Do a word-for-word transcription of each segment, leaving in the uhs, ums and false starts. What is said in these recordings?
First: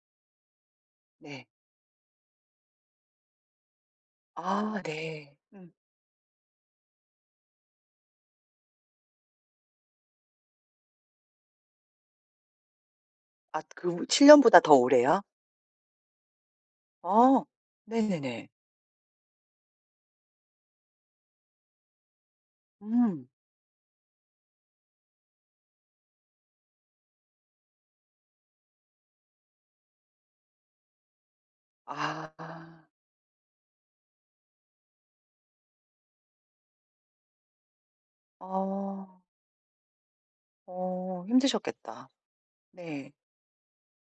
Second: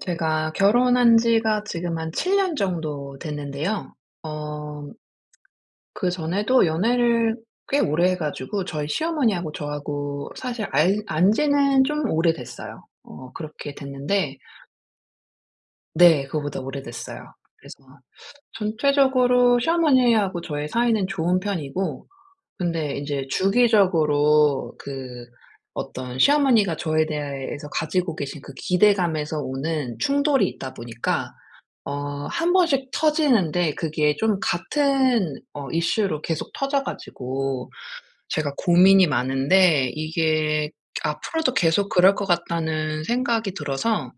제가 결혼한 네. 지가 지금 한 칠 년 정도 됐는데요. 아 어 네. 음. 그전에도 연애를 꽤 오래 해 가지고 저희 시어머니하고 저하고 사실 알 안 지는 좀 오래됐어요. 어 아 그렇게 그 칠 년 됐는데 년보다 더 오래요? 네, 그거보다 오래됐어요. 어. 그래서 네네네. 전체적으로 시어머니하고 저의 사이는 좋은 편이고, 근데 이제 음. 주기적으로 그 어떤 시어머니가 저에 대해서 가지고 계신 그 기대감에서 오는 충돌이 있다 보니까 어 아. 한 번씩 터지는데, 그게 좀 같은 어 이슈로 계속 터져 가지고 제가 고민이 어. 많은데, 이게 어 앞으로도 계속 힘드셨겠다. 그럴 것 같다는 네. 생각이 들어서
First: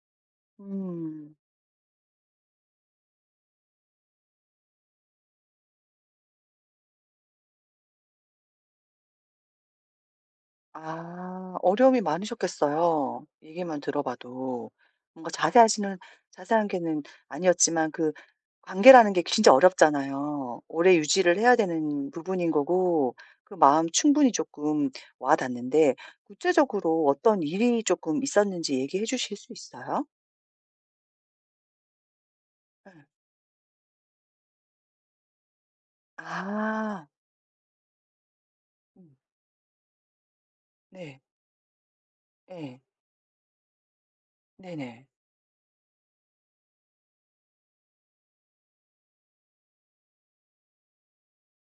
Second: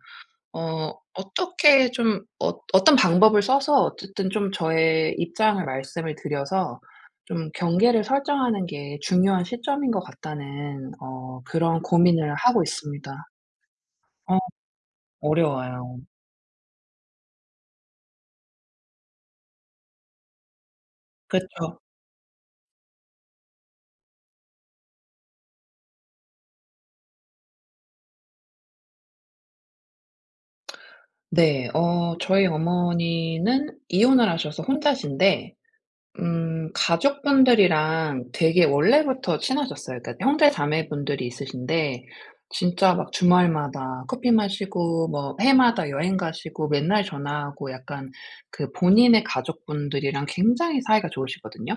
어 음. 어떻게 좀 어 어떤 방법을 써서 어쨌든 좀 저의 입장을 말씀을 드려서 좀 경계를 설정하는 게 중요한 시점인 것 같다는 어 아 그런 어려움이 고민을 하고 있습니다. 많으셨겠어요. 얘기만 어, 들어봐도. 뭔가 자세하시는 어려워요. 자세한 게는 아니었지만 그 관계라는 게 진짜 어렵잖아요. 오래 유지를 해야 그쵸. 되는 부분인 거고 그 마음 충분히 조금 와 닿는데 구체적으로 어떤 일이 조금 있었는지 얘기해 주실 수 있어요? 네. 어 저희 네. 어머니는 이혼을 하셔서 혼자신데 음, 아. 가족분들이랑 되게 음. 원래부터 친하셨어요. 그러니까 형제 네. 자매분들이 있으신데 네, 진짜 막 주말마다 커피 마시고 네네. 뭐 해마다 여행 가시고 맨날 전화하고, 약간 그 본인의 가족분들이랑 굉장히 사이가 좋으시거든요.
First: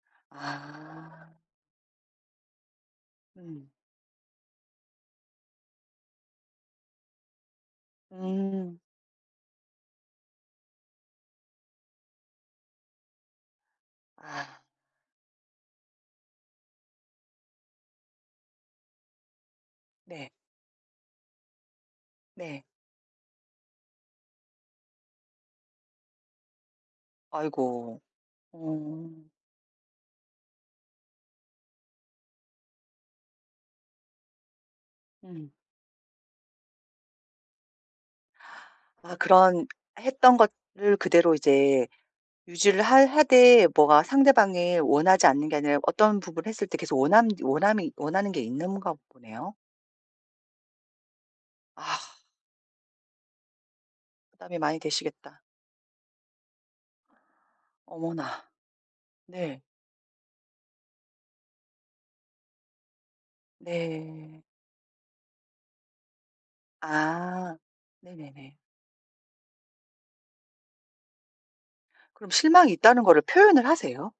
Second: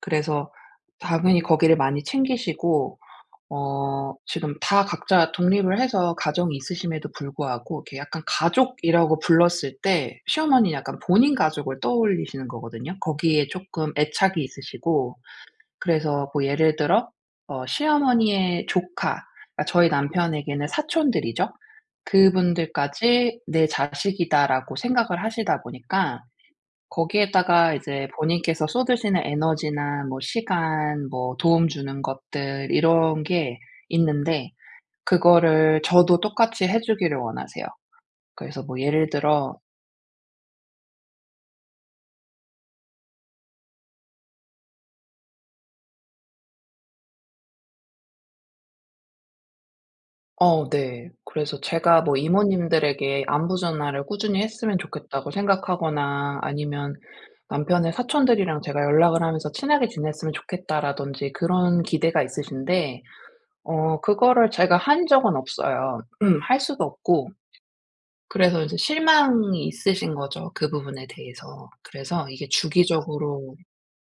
그래서 아. 당연히 거기를 많이 챙기시고, 음. 어 지금 다 각자 독립을 해서 가정이 있으심에도 불구하고 이렇게 약간 음. 가족이라고 불렀을 때 시어머니는 약간 본인 가족을 떠올리시는 거거든요. 거기에 조금 애착이 아. 있으시고. 그래서 뭐 예를 들어 어 시어머니의 조카, 그러니까 저희 네. 남편에게는 사촌들이죠. 네. 그분들까지 '내 자식이다.'라고 생각을 하시다 보니까 거기에다가 아이고. 이제 본인께서 쏟으시는 음. 에너지나 뭐 시간 뭐 도움 주는 것들, 이런 게 있는데 음. 그거를 저도 똑같이 해 주기를 원하세요. 그래서 뭐 예를 아 들어 그런 했던 것을 그대로 이제 유지를 하 하되 뭐가 상대방이 원하지 않는 게 아니라 어떤 부분을 했을 때 계속 원함 원함이 원하는 게 있는가 보네요. 어, 네. 그래서 아 제가 뭐 이모님들에게 안부 전화를 꾸준히 부담이 많이 했으면 좋겠다고 되시겠다. 생각하거나, 아니면 남편의 어머나. 사촌들이랑 제가 연락을 하면서 네. 친하게 지냈으면 좋겠다라든지 그런 기대가 있으신데 어 네. 그거를 제가 한 적은 없어요. 음, 할 수도 없고. 아. 네네네. 그래서 이제 실망이 있으신 거죠, 그 부분에 대해서. 그래서 그럼 이게 실망이 있다는 거를 주기적으로 표현을 하세요?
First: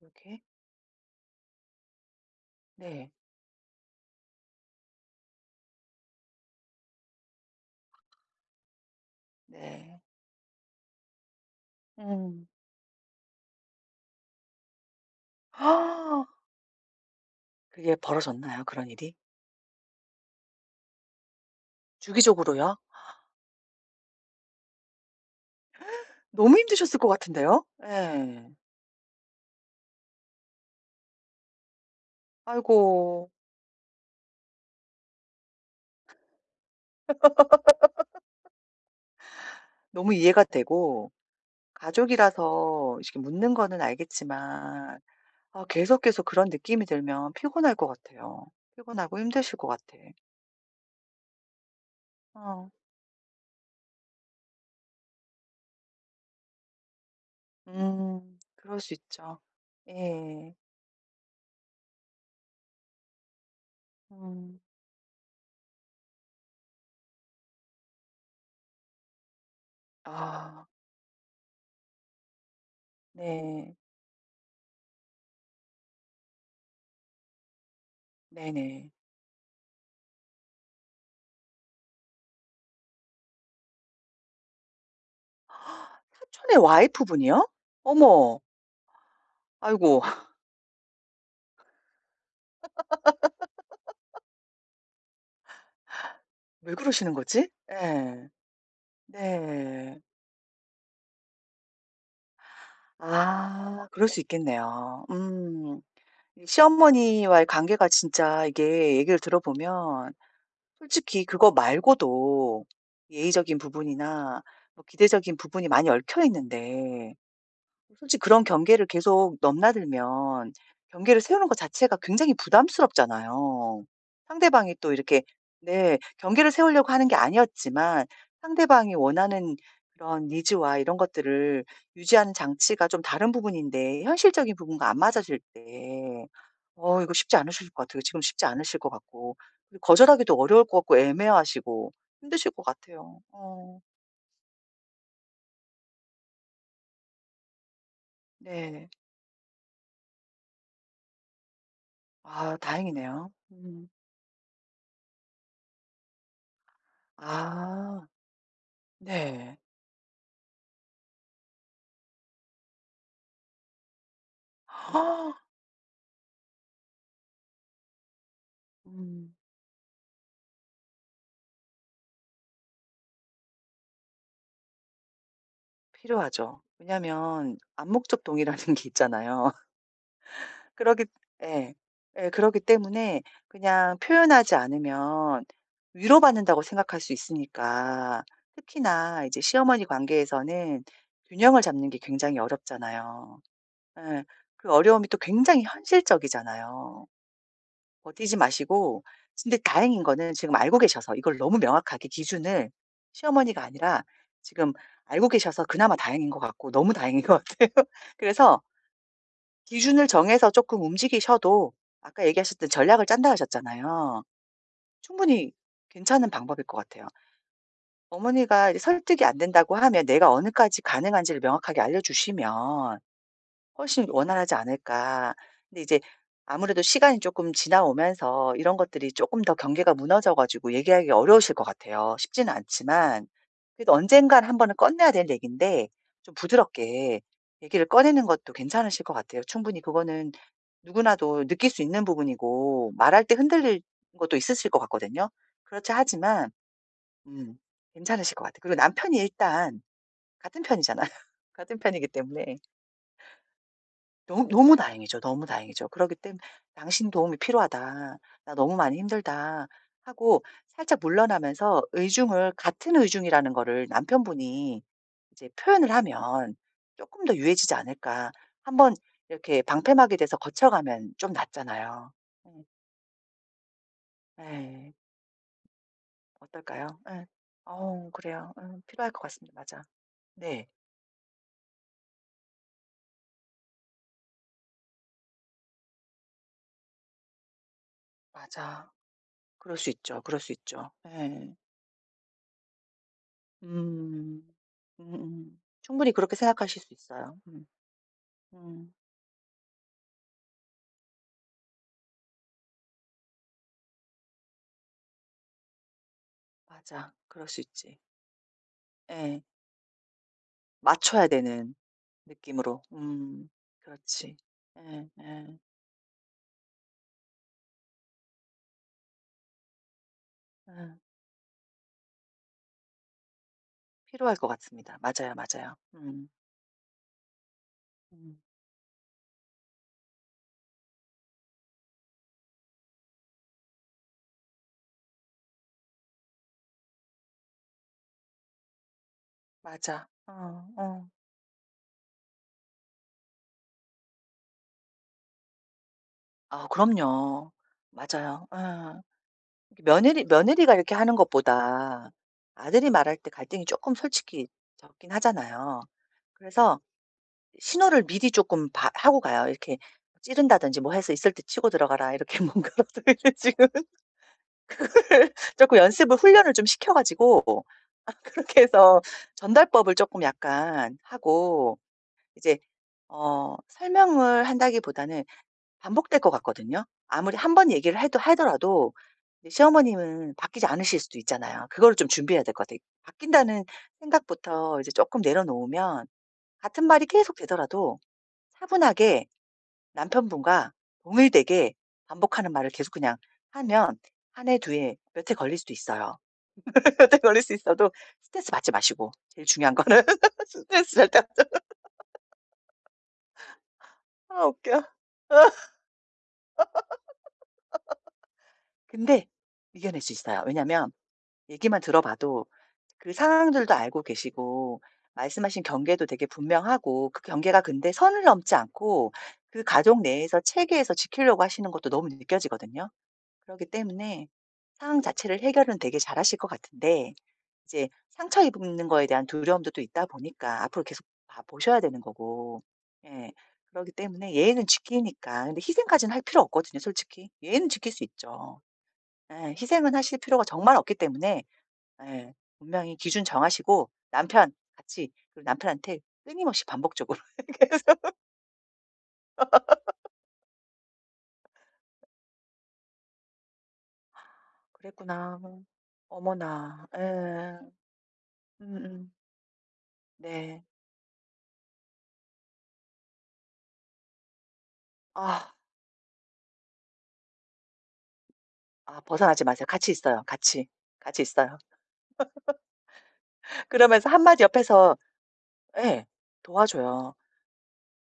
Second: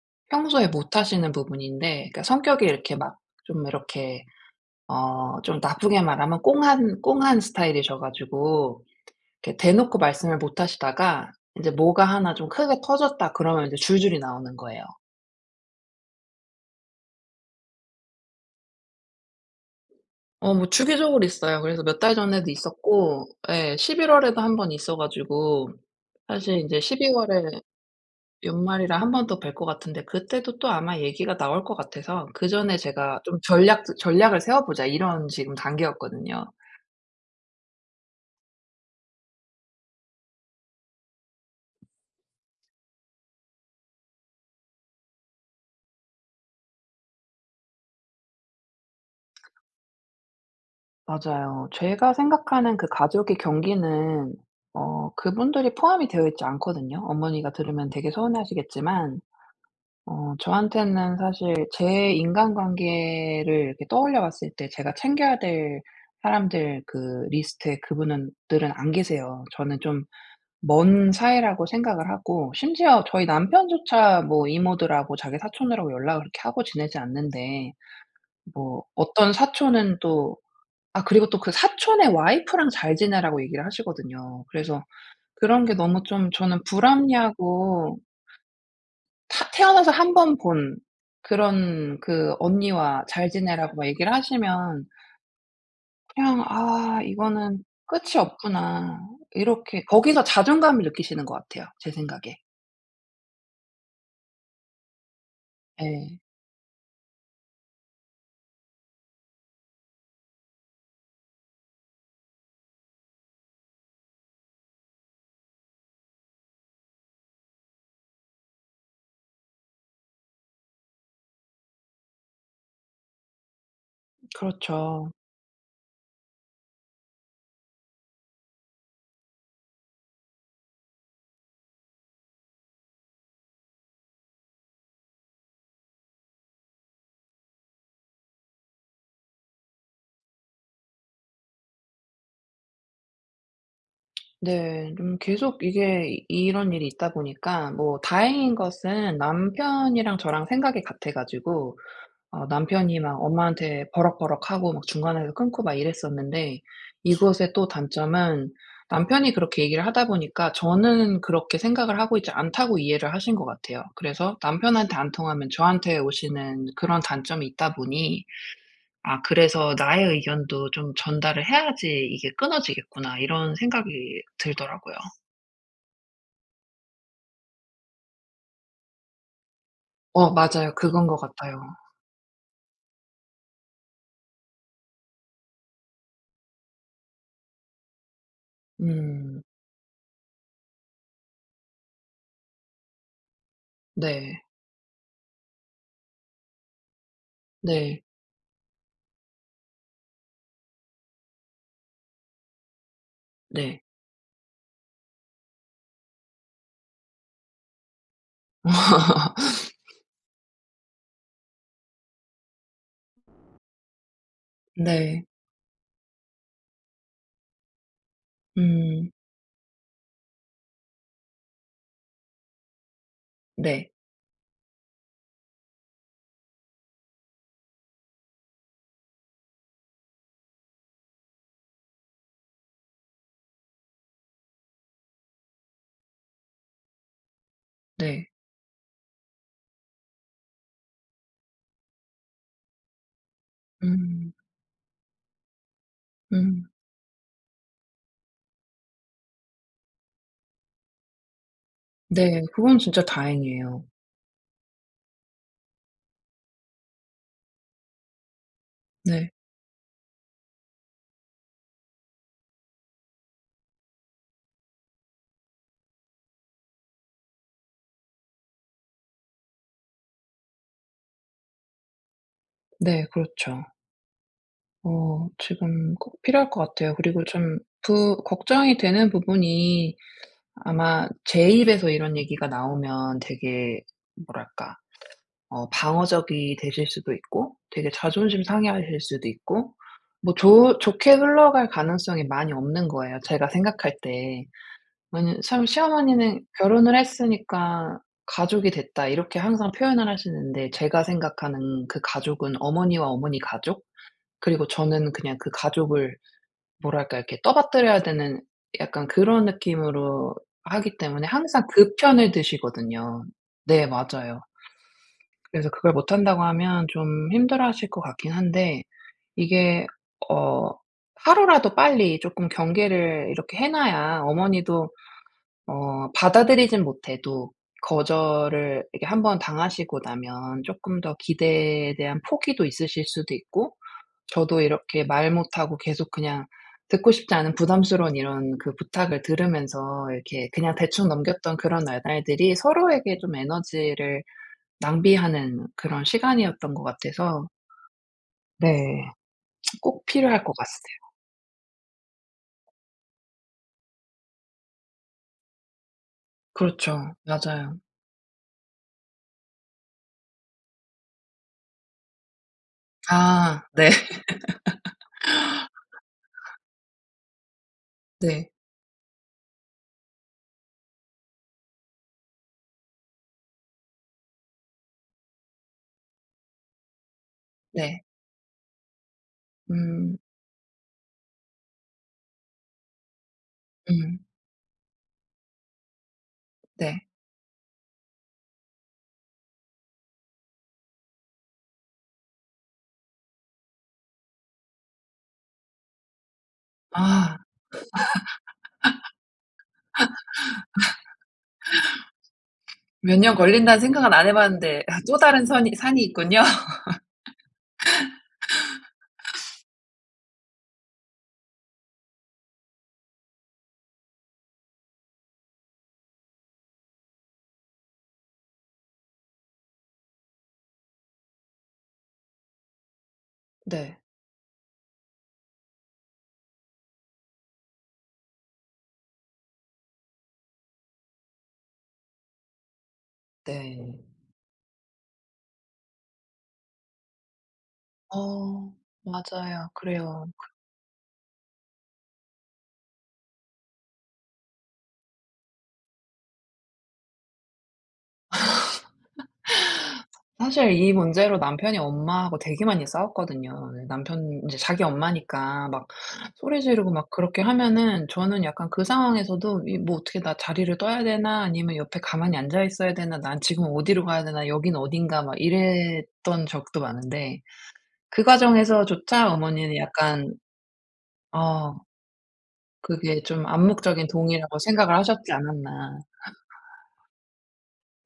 이렇게? 평소에 못 하시는 부분인데, 그러니까 성격이 이렇게 네. 막 좀 이렇게 어 좀 나쁘게 말하면 꽁한 꽁한 스타일이셔 가지고 이렇게 대놓고 네. 말씀을 못 하시다가 인제 "뭐가 하나 음. 좀 크게 터졌다." 그러면 이제 줄줄이 나오는 거예요. 아, 그게 벌어졌나요? 그런 일이? 어, 뭐 주기적으로 있어요. 그래서 몇 달 전에도 주기적으로요? 있었고 예 십일 월에도 한 번 있어 가지고, 사실 너무 인제 힘드셨을 것 십이 월에 같은데요? 예. 연말이라 한 번 더 뵐 것 같은데, 그때도 또 아마 얘기가 나올 것 같아서 그전에 제가 아이고. 좀 '전략 전략을 세워 보자.' 이런 지금 단계였거든요. 너무 이해가 되고 가족이라서 이렇게 묻는 거는 알겠지만 아 계속, 계속 그런 느낌이 들면 피곤할 것 같아요. 피곤하고 힘드실 것 같아. 맞아요. 제가 어. 생각하는 그 가족의 경기는 어 그분들이 포함이 되어 있지 않거든요. 어머니가 들으면 되게 음. 그럴 수 서운해하시겠지만 있죠. 어 예. 저한테는 사실 제 인간관계를 이렇게 떠올려 봤을 음. 때 제가 챙겨야 될 사람들, 그 리스트에 그분은 들은 안 계세요. 저는 좀 아. 먼 사이라고 생각을 하고, 심지어 저희 네. 남편조차 뭐 이모들하고 자기 사촌들하고 연락을 그렇게 하고 지내지 않는데, 뭐 네네. 어떤 사촌은 또 아, 그리고 또 그 사촌의 와이프랑 잘 지내라고 얘기를 하시거든요. 그래서 그런 게 너무 좀 사촌의 저는 와이프분이요? 불합리하고, 어머. 타 태어나서 아이고 한 번 본 그런 그 언니와 잘 지내라고 막 얘기를 하시면 그냥 왜 '아 그러시는 거지? 이거는 끝이 예. 없구나.' 이렇게 네. 거기서 자존감을 느끼시는 것 같아요, 제 생각에. 아 그럴 수 있겠네요. 음. 예. 이 시어머니와의 관계가 진짜 이게 얘기를 들어보면 솔직히 그거 말고도 예의적인 부분이나 뭐 기대적인 부분이 많이 얽혀 있는데 솔직히 그런 경계를 계속 넘나들면 경계를 세우는 것 자체가 굉장히 부담스럽잖아요. 상대방이 또 그렇죠. 이렇게 네. 경계를 세우려고 하는 게 아니었지만 상대방이 원하는 그런 니즈와 이런 것들을 유지하는 장치가 좀 다른 부분인데 현실적인 부분과 안 맞아질 때 어 이거 쉽지 않으실 것 같아요. 지금 쉽지 않으실 것 같고 거절하기도 어려울 것 같고 애매하시고 힘드실 것 같아요. 어 네. 좀 계속 이게 이- 이런 일이 있다 보니까, 뭐 다행인 네. 것은 남편이랑 저랑 생각이 같아 가지고 어 아 남편이 막 다행이네요. 엄마한테 음. 버럭버럭하고 막 중간에서 끊고 막 이랬었는데, 이것의 또 아. 단점은 남편이 네. 그렇게 얘기를 하다 보니까 저는 그렇게 생각을 하고 있지 않다고 이해를 하신 것 같아요. 그래서 남편한테 안 통하면 저한테 오시는 그런 단점이 있다 보니 아, 음 그래서 '나의 의견도 좀 전달을 해야지 이게 끊어지겠구나.' 이런 생각이 들더라고요. 필요하죠. 왜냐면 하 암묵적 동의라는 게 있잖아요. 어, 맞아요. 그러기 그건 것 같아요. 예. 예 그러기 때문에 그냥 표현하지 않으면 위로받는다고 생각할 수 있으니까 특히나 이제 음. 시어머니 관계에서는 균형을 잡는 게 굉장히 어렵잖아요. 예. 네. 그 어려움이 또 굉장히 현실적이잖아요. 네. 버티지 마시고 근데 다행인 거는 지금 알고 계셔서 이걸 너무 명확하게 기준을 시어머니가 네. 아니라 지금 알고 계셔서 그나마 다행인 것 같고 너무 다행인 것 같아요. 그래서 기준을 정해서 조금 움직이셔도 아까 얘기하셨던 전략을 짠다 하셨잖아요. 네. 충분히 괜찮은 방법일 것 같아요. 어머니가 이제 음. 설득이 안 된다고 하면 내가 어느까지 가능한지를 명확하게 알려 주시면 네. 훨씬 원활하지 않을까. 근데 이제 아무래도 시간이 조금 지나오면서 이런 것들이 조금 더 경계가 무너져 가지고 얘기하기 어려우실 것 같아요. 쉽지는 않지만 그래도 언젠간 한 번은 꺼내야 될 얘긴데 좀 부드럽게 얘기를 꺼내는 네. 것도 괜찮으실 것 같아요. 충분히 그거는 누구나도 느낄 수 있는 부분이고 말할 때 흔들릴 음. 것도 있으실 것 같거든요. 그렇지 하지만 음. 음 괜찮으실 것 같아요. 그리고 남편이 일단 같은 편이잖아요. 같은 편이기 네. 때문에. 그건 진짜 다행이에요. 너무 너무 다행이죠. 너무 다행이죠. 그러기 때문에 "당신 도움이 필요하다. 나 너무 많이 네. 힘들다." 하고 살짝 물러나면서 의중을 같은 의중이라는 거를 남편분이 이제 표현을 하면 조금 더 유해지지 않을까. 한번 이렇게 방패막이 돼서 거쳐가면 좀 낫잖아요. 음 네. 그렇죠. 네. 어 지금 꼭 필요할 것 같아요. 어떨까요? 그리고 네, 좀 어 부 그래요. 걱정이 음 되는 필요할 것 같습니다. 맞아. 부분이, 네. 아마 제 입에서 이런 얘기가 나오면 되게 뭐랄까 어 방어적이 되실 수도 있고 되게 자존심 맞아. 상해하실 수도 있고, 그럴 수 있죠. 뭐 그럴 수 좋 있죠. 좋게 네. 흘러갈 가능성이 많이 없는 거예요, 제가 생각할 음. 때. 왜냐면 음음. 참 충분히 그렇게 시어머니는 생각하실 수 "결혼을 있어요. 음. 했으니까 가족이 음. 됐다." 이렇게 항상 표현을 하시는데, 제가 생각하는 그 가족은 어머니와 어머니 가족, 그리고 저는 그냥 그 가족을 맞아. 뭐랄까 이렇게 그럴 수 있지. 떠받들여야 되는 약간 예. 그런 느낌으로 하기 때문에 맞춰야 항상 되는 그 편을 느낌으로. 드시거든요. 음. 네, 그렇지. 맞아요. 예. 예. 그래서 그걸 못한다고 하면 좀 힘들어하실 것 같긴 한데, 이게 어 예. 하루라도 빨리 쪼끔 경계를 이렇게 해 놔야 필요할 것 어머니도 같습니다. 맞아요, 맞아요. 어 음. 받아들이진 못해도 음. 거절을 이렇게 한번 당하시고 나면 쪼끔 더 기대에 대한 포기도 있으실 수도 있고, 저도 이렇게 말 못하고 계속 그냥 듣고 싶지 않은 부담스러운 이런 그 부탁을 들으면서 맞아. 이렇게 어. 그냥 대충 어. 넘겼던 그런 날들이 서로에게 좀 에너지를 낭비하는 그런 아 시간이었던 것 같아서. 그럼요. 맞아요. 어, 네. 꼭 며느리 필요할 것 같아 며느리가 이렇게 요 하는 것보다 아들이 말할 때 갈등이 조금 솔직히 적긴 하잖아요. 그래서 그렇죠. 맞아요. 신호를 미리 쪼끔 봐 하고 가요. 이렇게 찌른다든지 뭐 해서 "있을 때 치고 들어가라." 이렇게 뭔가라도 이렇게 아, 지금 네. 쪼끔 연습을 훈련을 좀 시켜 가지고 네. 그렇게 해서 전달법을 쪼끔 약간 하고 이제 어 설명을 한다기보다는 반복될 것 같거든요. 아무리 한번 얘기를 네. 해도 하더라도 이제 음. 시어머님은 바뀌지 않으실 수도 있잖아요. 그거를 좀 준비해야 될 것 같아요. 바뀐다는 음. 생각부터 이제 쪼끔 내려놓으면 같은 말이 네. 계속 되더라도 차분하게 남편분과 동일되게 반복하는 말을 계속 그냥 하면 한 해 두 해 몇 해 걸릴 수도 있어요. 몇 해 아. 걸릴 수 있어도 스트레스 받지 마시고 제일 중요한 거는 스트레스 절대 안- 몇 년 걸린다는 생각은 안 해 아 웃겨. 봤는데 아, 또 다른 선이 산이 있군요. 근데 이겨낼 수 있어요. 왜냐면 얘기만 들어봐도 그 상황들도 알고 계시고 말씀하신 경계도 되게 분명하고 그 경계가 근데 선을 넘지 않고 그 가족 내에서 체계에서 지키려고 하시는 것도 너무 느껴지거든요. 그렇기 네. 때문에 상황 자체를 해결은 되게 잘하실 것 같은데 이제 상처 입는 거에 대한 두려움도 또 있다 보니까 앞으로 계속 봐 보셔야 되는 거고. 예. 그렇기 네. 때문에 예의는 지키니까 근데 희생까지는 할 필요 없거든요, 솔직히. 예의는 지킬 수 있죠. 어. 예. 맞아요. 희생은 하실 그래요. 필요가 정말 없기 때문에 예. 분명히 기준 정하시고 남편 같이 그리고 남편한테 끊임없이 반복적으로 계속 사실 이 문제로 남편이 엄마하고 되게 많이 싸웠거든요. 네, 남편 이제 자기 그랬구나. 엄마니까 막 소리 어머나. 지르고 막 그렇게 예. 하면은 저는 약간 그 음음. 상황에서도 이 뭐 '어떻게 나 네. 자리를 떠야 되나? 아니면 옆에 가만히 앉아 있어야 되나? 난 지금 어디로 가야 되나? 여긴 어딘가?' 막 아. 이랬던 적도 많은데, 그 아 과정에서조차 벗어나지 마세요. 어머니는 같이 있어요. 약간 같이. 같이 있어요. 어 그게 좀 암묵적인 그러면서 한 마디 동의라고 생각을 옆에서 하셨지 않았나. 예. 도와줘요.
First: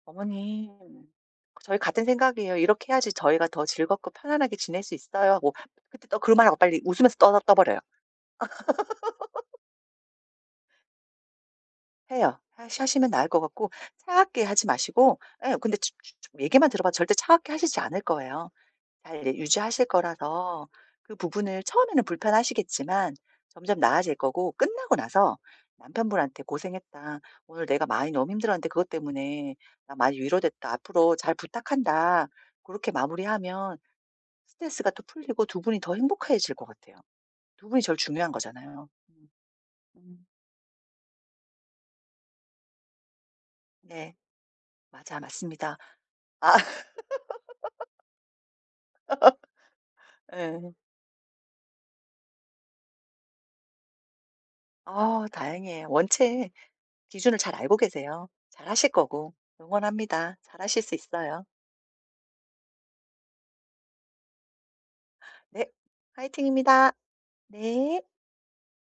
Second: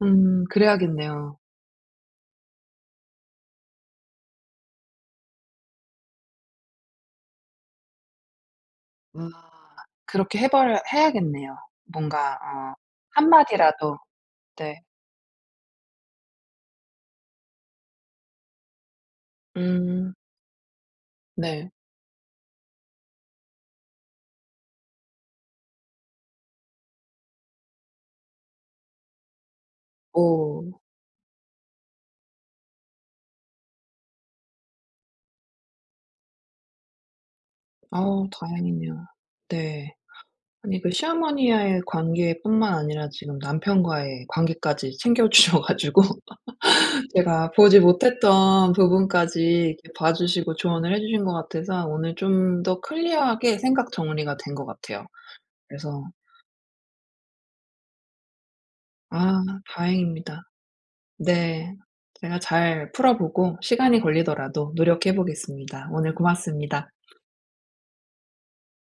음, "어머님 그래야겠네요. 저희 같은 생각이에요. 이렇게 해야지 저희가 더 즐겁고 편안하게 지낼 수 있어요." 하고 그때 또 그 말하고 빨리 웃으면서 떠 떠버려요. 아, 그렇게 해 버려 해야겠네요. 뭔가 해요. 어, 하시 하시면 나을 것 같고 한마디라도. 차갑게 하지 네. 마시고 예 근데 주 주 주 얘기만 들어봐도 절대 차갑게 하시지 않을 거예요. 잘 이제 유지하실 음. 거라서 그 부분을 네. 처음에는 불편하시겠지만 점점 나아질 거고 끝나고 나서 남편분한테 "고생했다. 오늘 내가 많이 너무 힘들었는데 그것 때문에 나 많이 오. 위로됐다. 앞으로 잘 부탁한다." 그렇게 마무리하면 스트레스가 또 풀리고 두 분이 더 행복해질 것 같아요. 두 분이 제일 아, 중요한 거잖아요. 다행이네요. 음. 네. 음. 아니 그 시어머니와의 관계뿐만 아니라 지금 네. 남편과의 관계까지 맞아. 챙겨 주셔 맞습니다. 가지고 아 제가 보지 못했던 부분까지 이렇게 봐 주시고 예. 조언을 해 주신 것 같아서 오늘 좀 더 클리어하게 생각 정리가 된 것 같아요. 아 다행이에요. 그래서 원체 기준을 잘 알고 계세요. 잘하실 거고. 아, 응원합니다. 다행입니다. 잘하실 수 있어요. 네. 제가 잘 풀어 보고 시간이 걸리더라도 노력해 네. 보겠습니다. 오늘 고맙습니다. 화이팅입니다. 네.